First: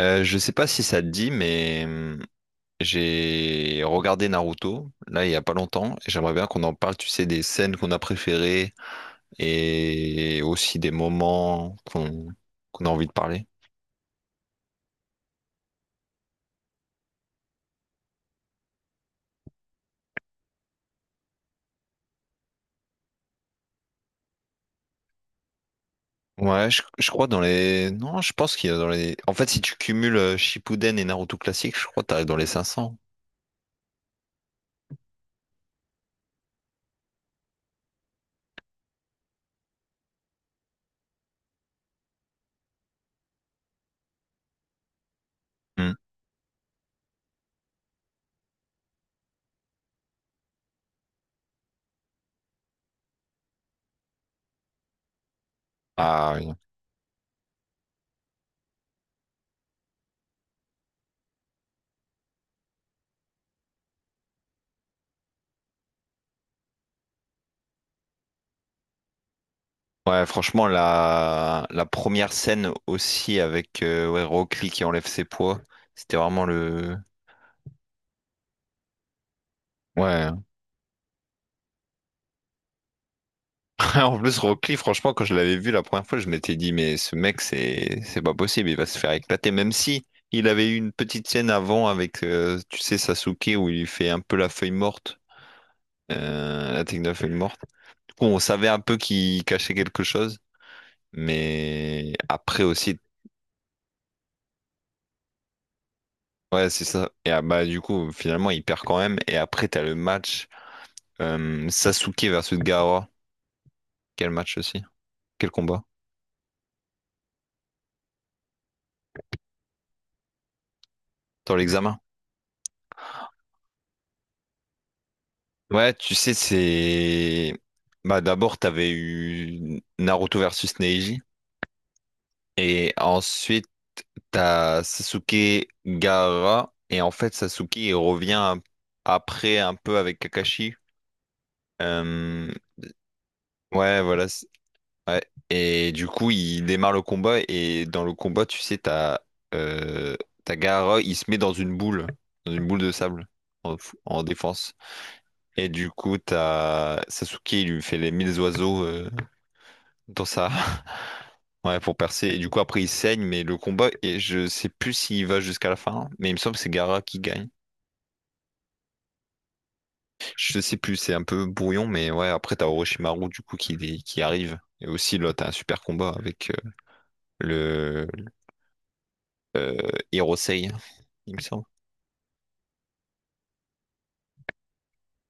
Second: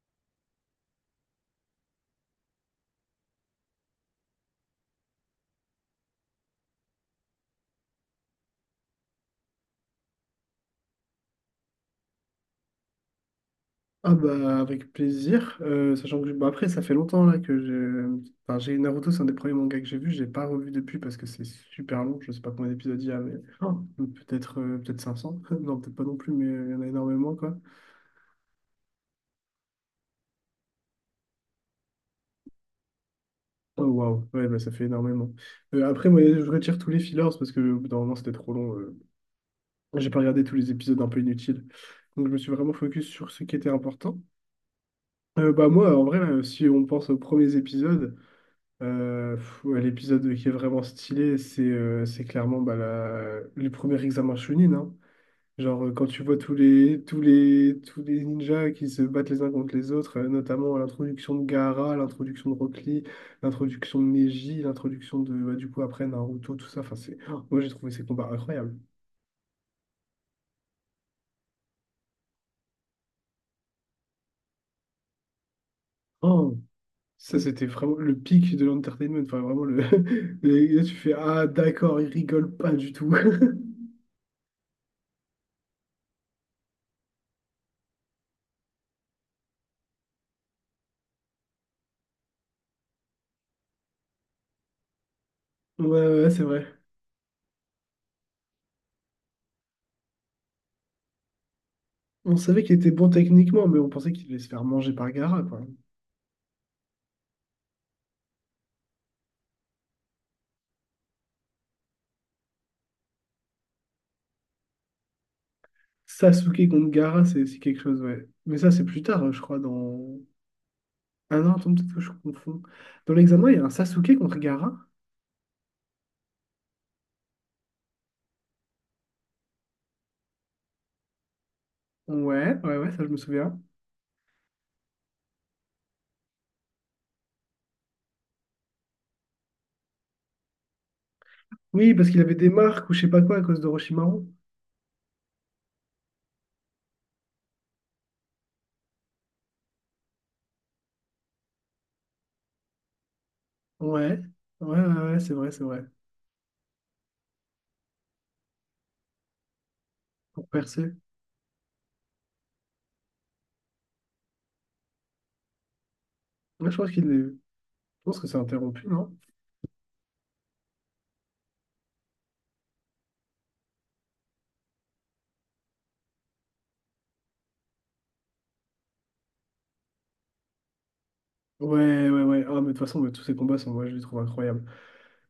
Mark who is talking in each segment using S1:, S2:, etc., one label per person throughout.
S1: Je sais pas si ça te dit, mais j'ai regardé Naruto, là, il y a pas longtemps, et j'aimerais bien qu'on en parle, tu sais, des scènes qu'on a préférées et aussi des moments qu'on qu'on a envie de parler.
S2: Ah bah avec plaisir. Sachant que bah après ça fait longtemps là que j'ai enfin, j'ai Naruto, c'est un des premiers mangas que j'ai vu, je l'ai pas revu depuis parce que c'est super long, je sais pas combien d'épisodes il y a, mais… Oh, peut-être peut-être 500, non peut-être pas non plus, mais
S1: Ouais,
S2: il y
S1: je,
S2: en a
S1: je crois
S2: énormément
S1: dans
S2: quoi.
S1: les... Non, je pense qu'il y a dans les... En fait, si tu cumules Shippuden et Naruto classique, je crois que t'arrives dans les 500.
S2: Oh waouh, ouais bah ça fait énormément. Après moi je retire tous les fillers parce que au bout d'un moment c'était trop long. J'ai pas regardé tous les épisodes un peu inutiles, donc je me suis vraiment focus sur ce qui était important. Bah
S1: Hum.
S2: moi en vrai là, si on pense aux premiers épisodes, ouais, l'épisode qui est vraiment stylé, c'est clairement bah, le premier examen Chunin, hein. Genre, quand tu
S1: Ah
S2: vois
S1: oui.
S2: tous les ninjas qui se battent les uns contre les autres, notamment à l'introduction de Gaara, à l'introduction de Rock Lee, l'introduction de Neji, l'introduction de, bah, du coup, après Naruto, tout ça. Enfin, c'est… oh, moi, j'ai trouvé ces combats incroyables.
S1: Ouais, franchement, la première scène aussi avec ouais, Rock Lee qui enlève ses poids, c'était vraiment
S2: Oh,
S1: le...
S2: ça, c'était vraiment le pic de l'entertainment. Enfin, vraiment, le…
S1: Ouais.
S2: et là, tu fais, ah, d'accord, ils rigolent pas du tout.
S1: En plus, Rocky, franchement, quand je l'avais vu la première fois, je m'étais dit, mais ce mec, c'est pas possible, il va se faire éclater. Même si il avait eu une petite scène avant avec, tu sais, Sasuke, où il fait un peu la feuille morte,
S2: Ouais, ouais, c'est vrai.
S1: la technique de la feuille morte. Du coup, on savait un peu qu'il cachait quelque chose, mais
S2: On
S1: après
S2: savait qu'il était
S1: aussi,
S2: bon techniquement, mais on pensait qu'il allait se faire manger par Gaara, quoi.
S1: ouais, c'est ça. Et ah, bah, du coup, finalement, il perd quand même. Et après, t'as le match Sasuke versus Gaara. Quel match aussi? Quel combat?
S2: Sasuke contre Gaara, c'est quelque chose, ouais. Mais ça, c'est plus tard, je crois, dans… Ah non,
S1: Dans
S2: attends, peut-être
S1: l'examen.
S2: que je confonds. Dans l'examen, il y a un Sasuke contre Gaara?
S1: Ouais, tu sais, c'est... Bah, d'abord, t'avais eu Naruto versus Neji.
S2: Ouais, ouais, ouais,
S1: Et
S2: ça, je me souviens.
S1: ensuite, t'as Sasuke Gaara. Et en fait, Sasuke, après un peu avec Kakashi.
S2: Oui, parce qu'il avait des
S1: Euh,
S2: marques ou je sais pas quoi à cause
S1: Ouais,
S2: d'Orochimaru.
S1: voilà. Ouais. Et du coup, il démarre le combat. Et dans le combat, tu sais, euh... t'as Gaara, il se met dans une boule. Dans une boule de sable. En,
S2: Ouais,
S1: en
S2: ouais,
S1: défense.
S2: ouais, ouais, ouais, c'est vrai, c'est
S1: Et
S2: vrai.
S1: du coup, t'as Sasuke, il lui fait les mille oiseaux. Dans
S2: Pour
S1: sa...
S2: percer.
S1: Ouais, pour percer. Et du coup, après, il saigne, mais le combat, et je sais plus s'il va jusqu'à la fin, mais il me semble que c'est
S2: Moi, je pense
S1: Gara
S2: qu'il
S1: qui
S2: est… Je
S1: gagne.
S2: pense que c'est interrompu, non?
S1: Je sais plus, c'est un peu brouillon, mais ouais, après, t'as Orochimaru, du coup, qui arrive. Et aussi, là, t'as un super combat avec le euh, Hirosei, il me semble.
S2: Ouais, ouais, ouais. Ah, mais de toute façon, mais tous ces combats sont… Ouais, je les trouve incroyables.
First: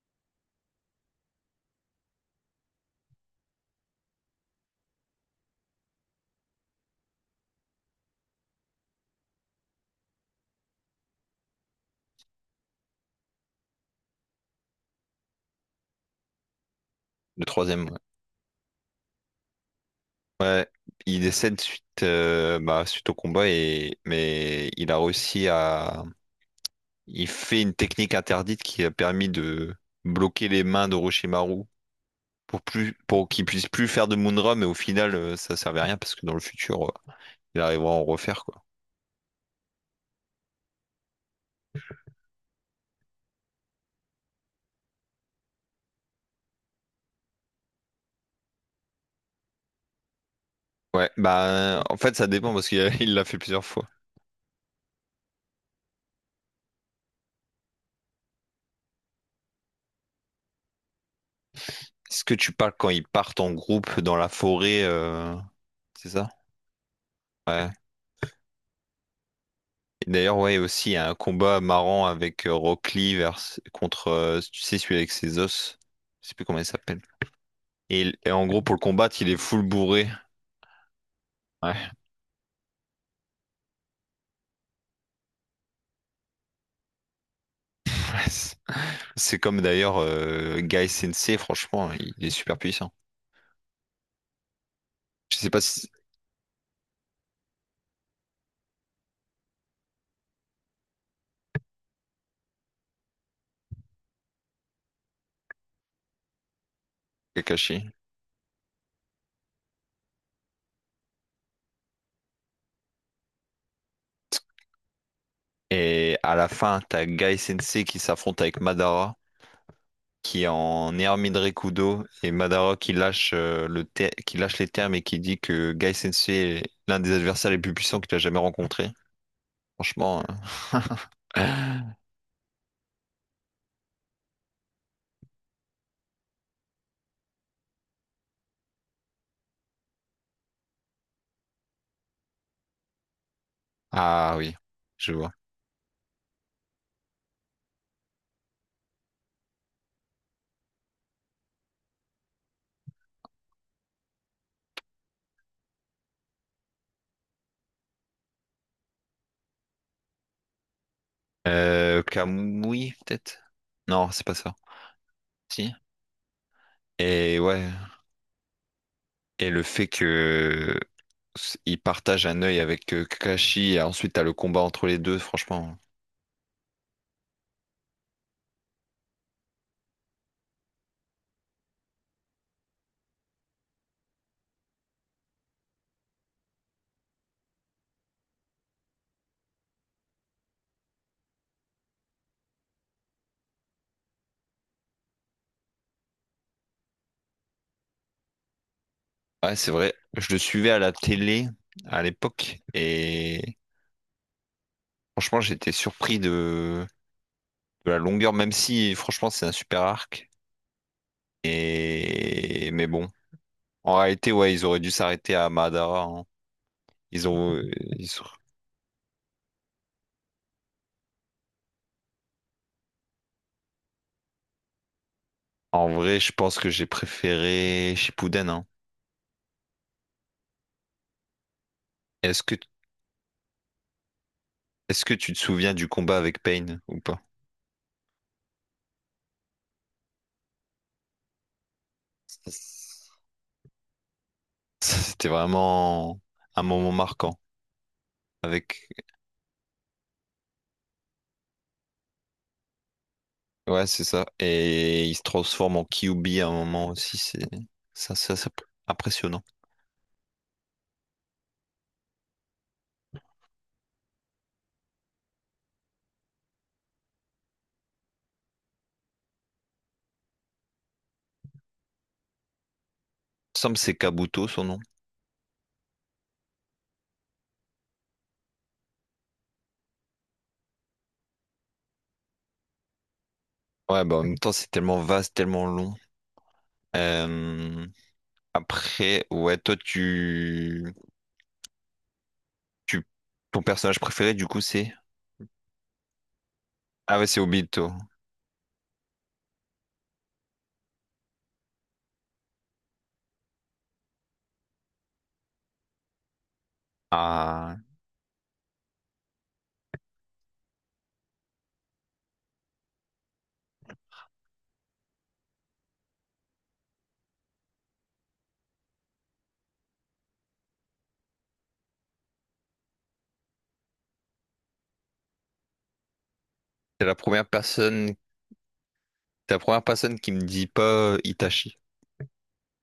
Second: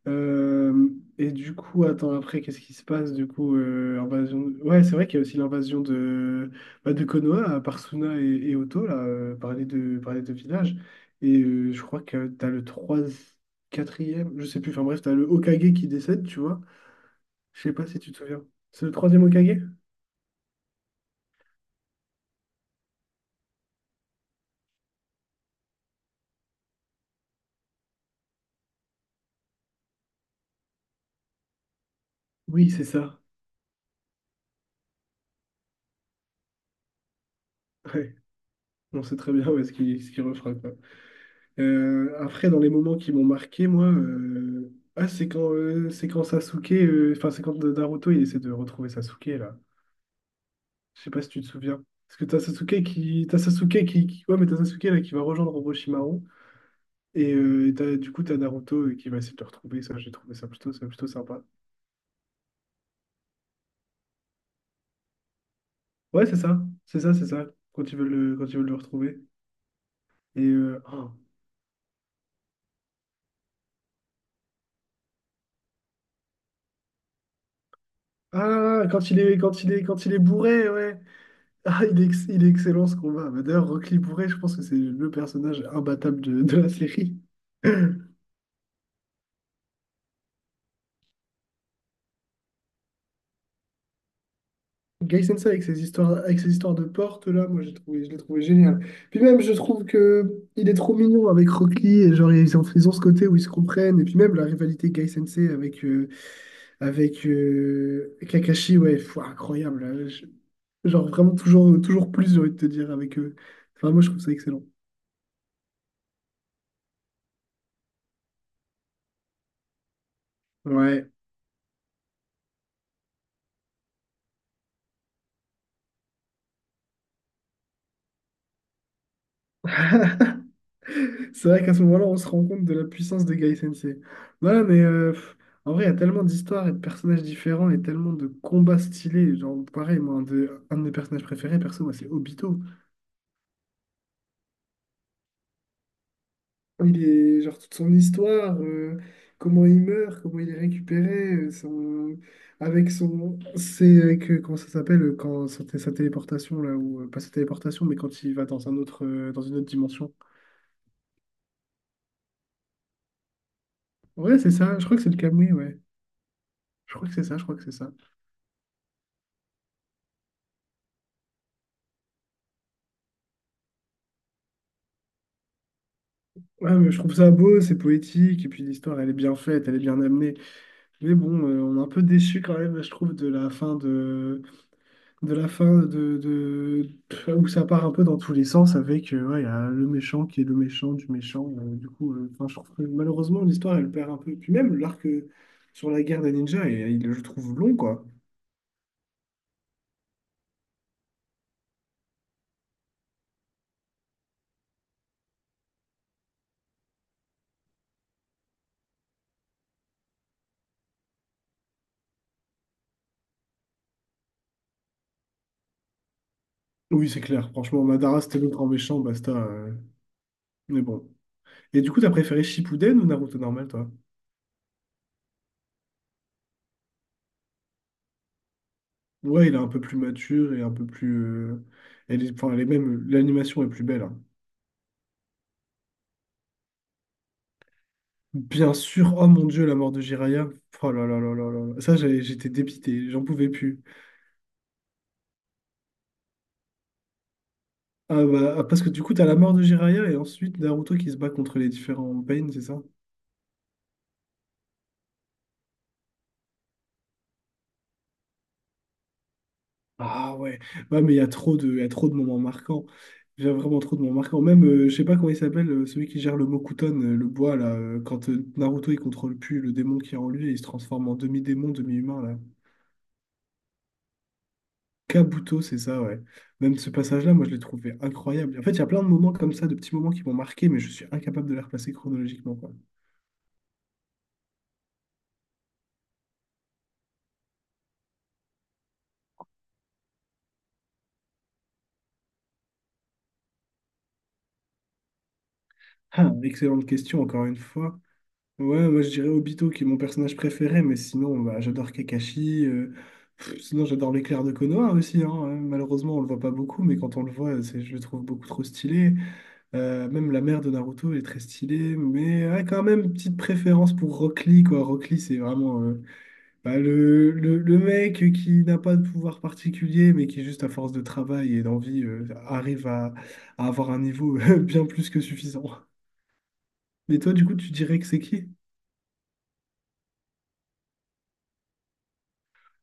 S2: Euh, et du coup, attends, après, qu'est-ce qui se passe? Du coup, invasion… Ouais, c'est vrai qu'il y a aussi l'invasion de, bah, de Konoha par Suna et Otto, là, par les deux villages. Et je crois que t'as le 3 quatrième je sais plus, enfin bref, t'as le Hokage qui décède, tu vois.
S1: Le
S2: Je sais
S1: troisième,
S2: pas
S1: ouais.
S2: si tu te souviens. C'est le troisième Hokage?
S1: Ouais, il décède suite, bah, suite au combat, et... mais il a réussi à... Il fait une technique interdite qui a permis de bloquer les mains d'Orochimaru
S2: Oui, c'est ça.
S1: pour qu'il puisse plus faire de Moonra, mais au final ça servait à rien parce que dans le futur il arrivera à en
S2: Ouais,
S1: refaire quoi.
S2: on sait très bien où est-ce qu'il ce qu'il refera, quoi. Après, dans les moments qui m'ont marqué, moi, ah, c'est quand, c'est quand Naruto, il essaie de retrouver Sasuke, là. Je
S1: Ouais,
S2: sais pas si tu te
S1: bah
S2: souviens.
S1: en fait
S2: Parce que
S1: ça dépend parce il l'a fait
S2: T'as
S1: plusieurs
S2: Sasuke
S1: fois.
S2: qui- ouais, mais t'as Sasuke, là, qui va rejoindre Orochimaru. Et du coup, t'as Naruto qui va essayer de le retrouver. Ça, j'ai trouvé ça plutôt sympa.
S1: Est-ce que tu parles quand ils partent en groupe dans la forêt, c'est
S2: Ouais,
S1: ça?
S2: c'est ça, c'est ça, c'est ça.
S1: Ouais.
S2: Quand ils veulent le retrouver.
S1: Et d'ailleurs,
S2: Et,
S1: ouais, aussi il y a
S2: oh.
S1: un combat marrant avec contre, tu sais, celui avec ses os. Je sais plus comment il s'appelle. Et en gros, pour le
S2: Ah,
S1: combattre, il est full
S2: quand
S1: bourré.
S2: il est bourré, ouais. Ah,
S1: Ouais.
S2: il est excellent ce combat. Bah, d'ailleurs, Rock Lee Bourret, je pense que c'est le personnage imbattable de la série.
S1: C'est comme d'ailleurs Guy Sensei, franchement, il est super puissant.
S2: Gai
S1: Je
S2: Sensei
S1: sais pas si
S2: avec ses histoires de porte là, je l'ai trouvé génial. Puis même, je trouve que il est trop mignon avec Rock Lee et genre ils ont ce côté où ils se comprennent. Et puis même la rivalité Gai Sensei avec,
S1: Kakashi.
S2: Kakashi, ouais, pff, incroyable là. Genre vraiment toujours, toujours plus, j'ai envie de te dire avec eux. Enfin, moi je trouve ça excellent.
S1: Et à la fin, t'as Gai Sensei qui s'affronte avec Madara, qui est en
S2: Ouais.
S1: Hermine Rekudo, et Madara qui lâche, qui lâche les termes et qui dit que Gai Sensei est l'un des adversaires les plus puissants qu'il a jamais rencontré. Franchement. euh,
S2: C'est vrai qu'à ce moment-là, on se rend compte de la puissance de Gai Sensei. Voilà, mais en vrai, il y a tellement d'histoires et de personnages différents et tellement de combats stylés. Genre, pareil, moi, un de mes personnages préférés, perso, moi, c'est Obito.
S1: Ah oui, je vois.
S2: Il est, genre, toute son histoire, comment il meurt, comment il est récupéré, son, avec son. C'est avec, comment ça s'appelle, quand sa téléportation, là, ou pas sa téléportation, mais quand il va dans un autre, dans une autre dimension.
S1: Kamui, peut-être? Non, c'est pas
S2: Ouais, c'est
S1: ça.
S2: ça, je crois que c'est le Kamui,
S1: Si.
S2: ouais. Je crois que c'est ça,
S1: Et
S2: je crois que
S1: ouais.
S2: c'est ça.
S1: Et le fait que il partage un œil avec Kakashi et ensuite t'as le combat entre les deux, franchement.
S2: Ouais, mais je trouve ça beau, c'est poétique, et puis l'histoire, elle est bien faite, elle est bien amenée. Mais bon, on est un peu déçu quand même, je trouve, de la fin de la fin de- où ça part un peu dans tous les sens avec ouais, y a le méchant qui est le méchant du méchant. Enfin, je trouve que malheureusement, l'histoire, elle perd un peu. Puis même l'arc sur la guerre des ninjas, et, il je trouve long, quoi.
S1: Ouais, c'est vrai. Je le suivais à la télé à l'époque et franchement, j'étais surpris de la longueur, même si franchement, c'est un super arc. Et mais bon, en réalité, ouais, ils auraient dû s'arrêter à Madara, hein.
S2: Oui, c'est
S1: Ils
S2: clair.
S1: ont,
S2: Franchement,
S1: ils,
S2: Madara,
S1: sont-
S2: c'était le grand méchant, basta. Mais bon. Et du coup, t'as préféré Shippuden ou Naruto normal, toi?
S1: En vrai, je pense que j'ai préféré Shippuden, hein.
S2: Ouais, il est un peu plus mature et un peu plus. Euh, elle est,
S1: Est-ce
S2: enfin,
S1: que,
S2: elle est même. L'animation est plus belle, hein.
S1: est-ce que tu te souviens du combat avec Pain ou pas?
S2: Bien sûr, oh mon Dieu, la mort de Jiraya. Oh là là là là là là. Ça, j'étais dépité,
S1: Ça,
S2: j'en pouvais plus.
S1: C'était vraiment un moment marquant.
S2: Ah bah, ah, parce
S1: Avec...
S2: que du coup, t'as la mort de Jiraya et ensuite Naruto qui se bat contre les différents Pain, c'est ça?
S1: Ouais, c'est ça. Et il se transforme en Kyuubi à un moment aussi. C'est ça, ça, ça- impressionnant.
S2: Ah ouais. Ouais, mais il y a trop de moments marquants. Il y a vraiment trop de moments marquants. Même, je sais pas comment il s'appelle, celui qui gère le Mokuton, le bois, là. Quand Naruto, il contrôle plus le démon qui est en lui et il se transforme en demi-démon, demi-humain,
S1: Il me semble que c'est Kabuto son nom.
S2: Kabuto, c'est ça, ouais. Même ce passage-là, moi, je l'ai trouvé incroyable. En fait, il y a plein de moments comme ça, de petits moments qui m'ont marqué, mais je suis incapable de les replacer chronologiquement, quoi.
S1: Ouais, bah en même temps, c'est tellement vaste, tellement long. Euh, Après, ouais, toi, tu... ton personnage préféré, du coup, c'est...
S2: Ah, excellente
S1: Ah
S2: question,
S1: ouais, c'est
S2: encore une
S1: Obito.
S2: fois. Ouais, moi, je dirais Obito, qui est mon personnage préféré, mais sinon, bah, j'adore Kakashi. Sinon, j'adore l'éclair de Konoha aussi, hein. Malheureusement, on le voit pas beaucoup, mais quand on le voit,
S1: Ah,
S2: c'est, je le trouve beaucoup trop stylé. Même la mère de Naruto elle est très stylée, mais ouais, quand même, petite préférence pour Rock Lee, quoi. Rock Lee, c'est vraiment… Bah, le mec qui n'a pas de pouvoir particulier, mais qui, juste à force de travail et d'envie, arrive à avoir un niveau bien plus que suffisant.
S1: c'est la
S2: Mais toi,
S1: première
S2: du coup, tu dirais que
S1: personne,
S2: c'est qui?
S1: t'es la première personne qui me dit pas Itachi.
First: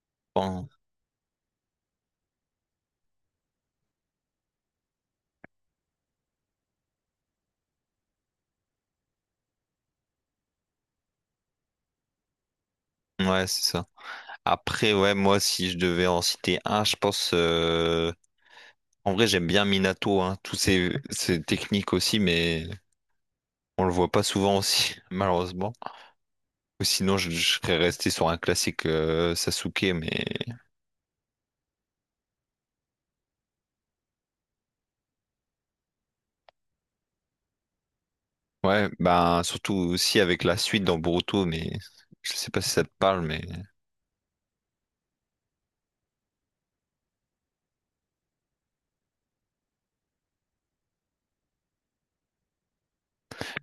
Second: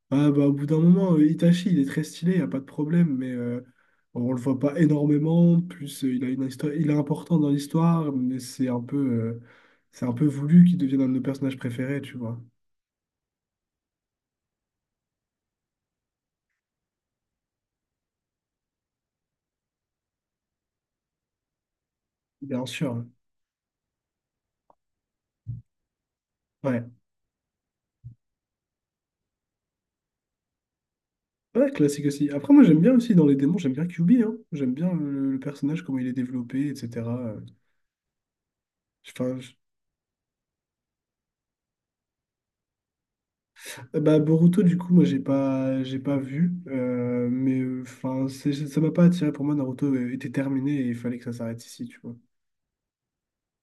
S2: Ah, bah, au bout
S1: Enfin,
S2: d'un moment, Itachi, il est très stylé, il n'y a pas de problème, mais on le voit pas énormément. Plus, il a une histoire, il est important dans l'histoire, mais c'est un peu voulu qu'il devienne un de nos personnages préférés, tu vois.
S1: ouais, c'est ça. Après, ouais, moi, si je devais en citer un, je pense. En vrai, j'aime bien Minato, hein, ses techniques aussi,
S2: Bien
S1: mais
S2: sûr.
S1: on le voit pas souvent aussi, malheureusement.
S2: Ouais.
S1: Ou sinon, je serais resté sur un classique Sasuke, mais
S2: Ouais, classique aussi. Après, moi, j'aime bien aussi dans les démons, j'aime bien Kyuubi, hein. J'aime bien le personnage, comment il est développé, etc.
S1: ouais,
S2: Enfin,
S1: ben
S2: je-
S1: surtout aussi avec la suite dans Boruto, mais je sais pas si ça te parle, mais.
S2: Bah, Boruto, du coup, moi, j'ai pas vu, mais enfin, ça m'a pas attiré. Pour moi, Naruto était terminé et il fallait que ça s'arrête ici, tu vois.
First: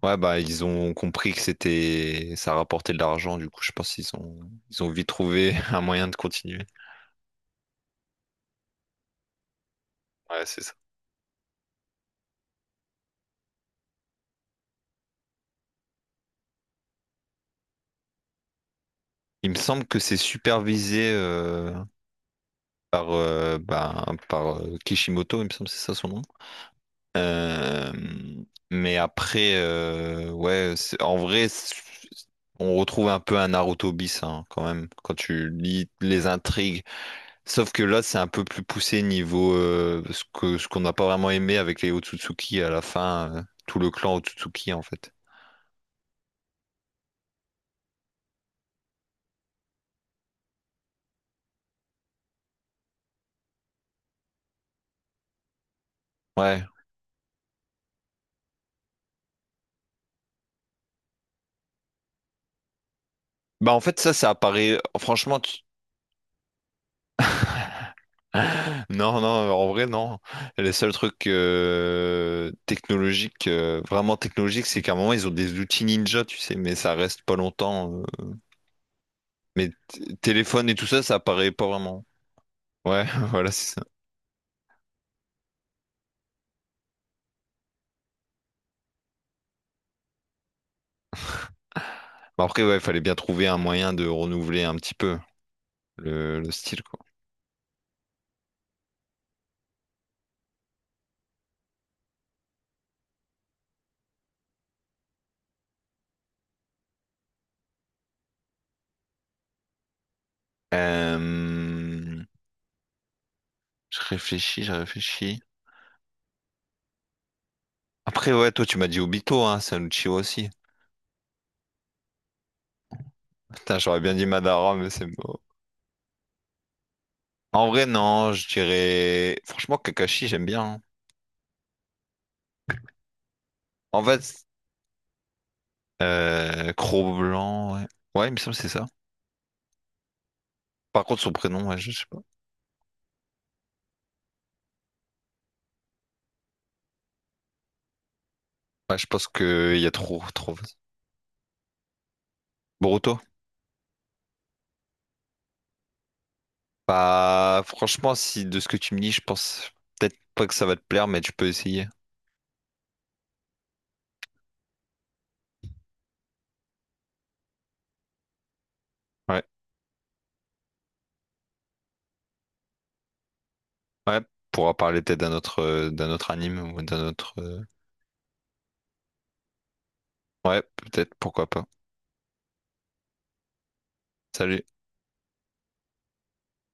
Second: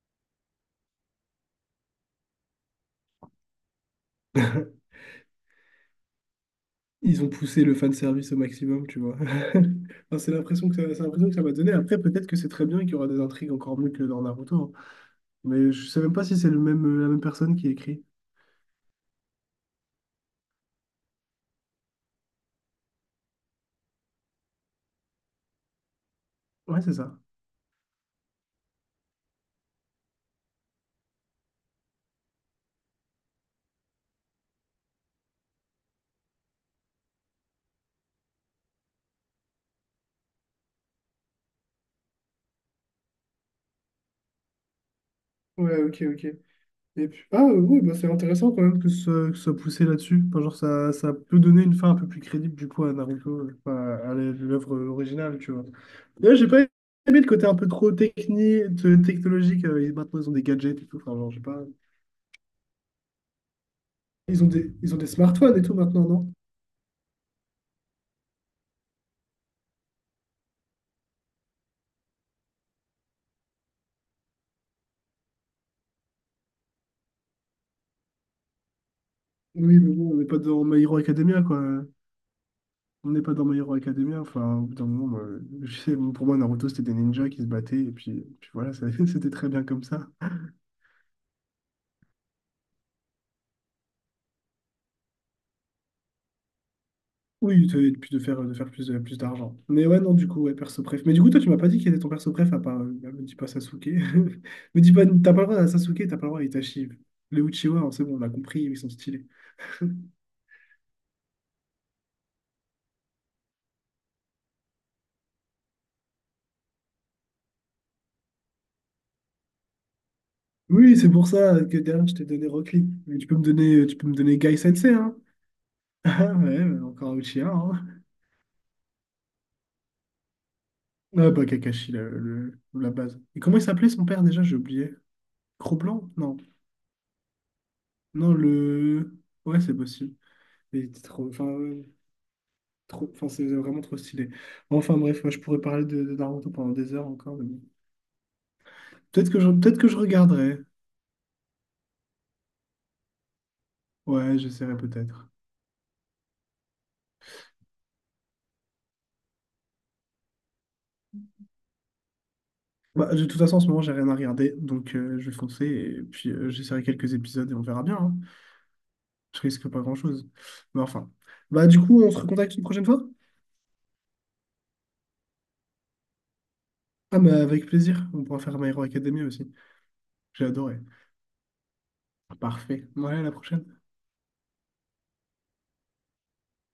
S1: Ouais, bah ils ont compris que c'était ça rapportait de l'argent, du coup je pense qu'ils ont ils ont vite trouvé un moyen de continuer.
S2: Ils ont poussé le fanservice au maximum, tu vois. Enfin,
S1: Ouais, c'est ça.
S2: c'est l'impression que ça m'a donné. Après, peut-être que c'est très bien qu'il y aura des intrigues encore mieux que dans Naruto, hein. Mais je sais même pas si c'est le même, la même personne qui écrit.
S1: Il me semble que c'est supervisé par euh, bah, par Kishimoto, il me semble que c'est ça son nom.
S2: Ouais, c'est ça.
S1: Euh, mais après, ouais, on retrouve un peu un Naruto bis hein, quand même quand tu lis les intrigues. Sauf que là, c'est un peu plus poussé niveau ce qu'on n'a pas vraiment aimé avec les Otsutsuki à la fin, tout le clan Otsutsuki en fait.
S2: Ouais, ok, ok. Et puis, ah oui, bah, c'est intéressant quand même que ce que ça poussé là-dessus. Enfin, genre, ça peut donner une fin un peu plus crédible du coup à Naruto, enfin, à l'œuvre originale, tu vois. D'ailleurs, j'ai pas
S1: Ouais.
S2: aimé le côté un peu trop technique, technologique. Et maintenant, ils ont des gadgets et tout. Enfin, genre, j'ai pas…
S1: Bah en fait ça, ça apparaît.
S2: Ils ont des smartphones et tout maintenant, non?
S1: Non non, en vrai non. Les seuls trucs technologiques, vraiment technologiques, c'est qu'à un moment ils ont des outils ninja, tu sais, mais ça reste pas longtemps, euh. Mais
S2: Oui, mais bon, on n'est pas dans
S1: téléphone et
S2: My
S1: tout
S2: Hero
S1: ça, ça
S2: Academia,
S1: apparaît pas
S2: quoi.
S1: vraiment. Ouais,
S2: On n'est pas dans
S1: voilà
S2: My
S1: c'est
S2: Hero
S1: ça.
S2: Academia. Enfin, au bout d'un moment, moi, je sais, pour moi, Naruto, c'était des ninjas qui se battaient. Et puis voilà, c'était très bien comme ça.
S1: Bah, après ouais, il fallait bien trouver un moyen de renouveler un petit peu le style quoi.
S2: Oui, et puis de faire plus, plus d'argent. Mais ouais, non, du coup, ouais, perso préf. Mais du coup, toi, tu m'as pas dit quel était ton perso préf à part. Bah, me dis pas Sasuke. Me dis pas, t'as pas le droit à Sasuke, t'as pas le droit à Itachi. Les Uchiwa, hein, c'est bon, on a compris, ils sont stylés.
S1: Euh, je réfléchis. Après, ouais, toi, tu m'as dit Obito, hein, c'est un Uchiwa aussi.
S2: Oui, c'est pour ça que derrière, je t'ai donné Rock Lee. Mais
S1: Putain,
S2: tu
S1: j'aurais
S2: peux
S1: bien
S2: me
S1: dit
S2: donner Guy
S1: Madara, mais
S2: Sensei,
S1: c'est
S2: hein.
S1: mort.
S2: Ah ouais, mais encore Uchiha,
S1: En vrai,
S2: hein.
S1: non, je dirais... Franchement, Kakashi, j'aime bien, hein.
S2: Ah bah, Kakashi, la base. Et comment il s'appelait
S1: En
S2: son père déjà?
S1: fait,
S2: J'ai oublié. Cro-Blanc? Non.
S1: Cro-Blanc, ouais. Ouais, il
S2: Non,
S1: me semble que c'est ça.
S2: le. Ouais, c'est possible. Il était
S1: Par contre,
S2: trop…
S1: son
S2: Enfin,
S1: prénom, ouais, je sais pas.
S2: trop, enfin, c'est vraiment trop stylé. Enfin bref, moi, je pourrais parler de Naruto pendant des heures encore. Mais bon.
S1: Ouais, je pense qu'il
S2: Peut-être
S1: y
S2: que
S1: a
S2: je
S1: trop, trop...
S2: regarderai.
S1: Boruto?
S2: Ouais, j'essaierai peut-être.
S1: Bah, franchement, si de ce que tu me dis, je pense peut-être pas que ça va te plaire, mais tu peux essayer.
S2: Bah, de toute façon, en ce moment, j'ai rien à regarder, donc je vais foncer et puis j'essaierai quelques épisodes et on verra bien, hein. Je
S1: Ouais,
S2: risque pas grand-chose. Mais enfin. Bah du coup, on se recontacte une prochaine fois?
S1: ouais, pourra parler peut-être d'un autre anime ou d'un
S2: Ah, mais
S1: autre...
S2: avec plaisir. On pourra faire My Hero Academia aussi. J'ai
S1: Ouais,
S2: adoré.
S1: peut-être, pourquoi pas.
S2: Parfait. Ouais, à la prochaine.
S1: Salut.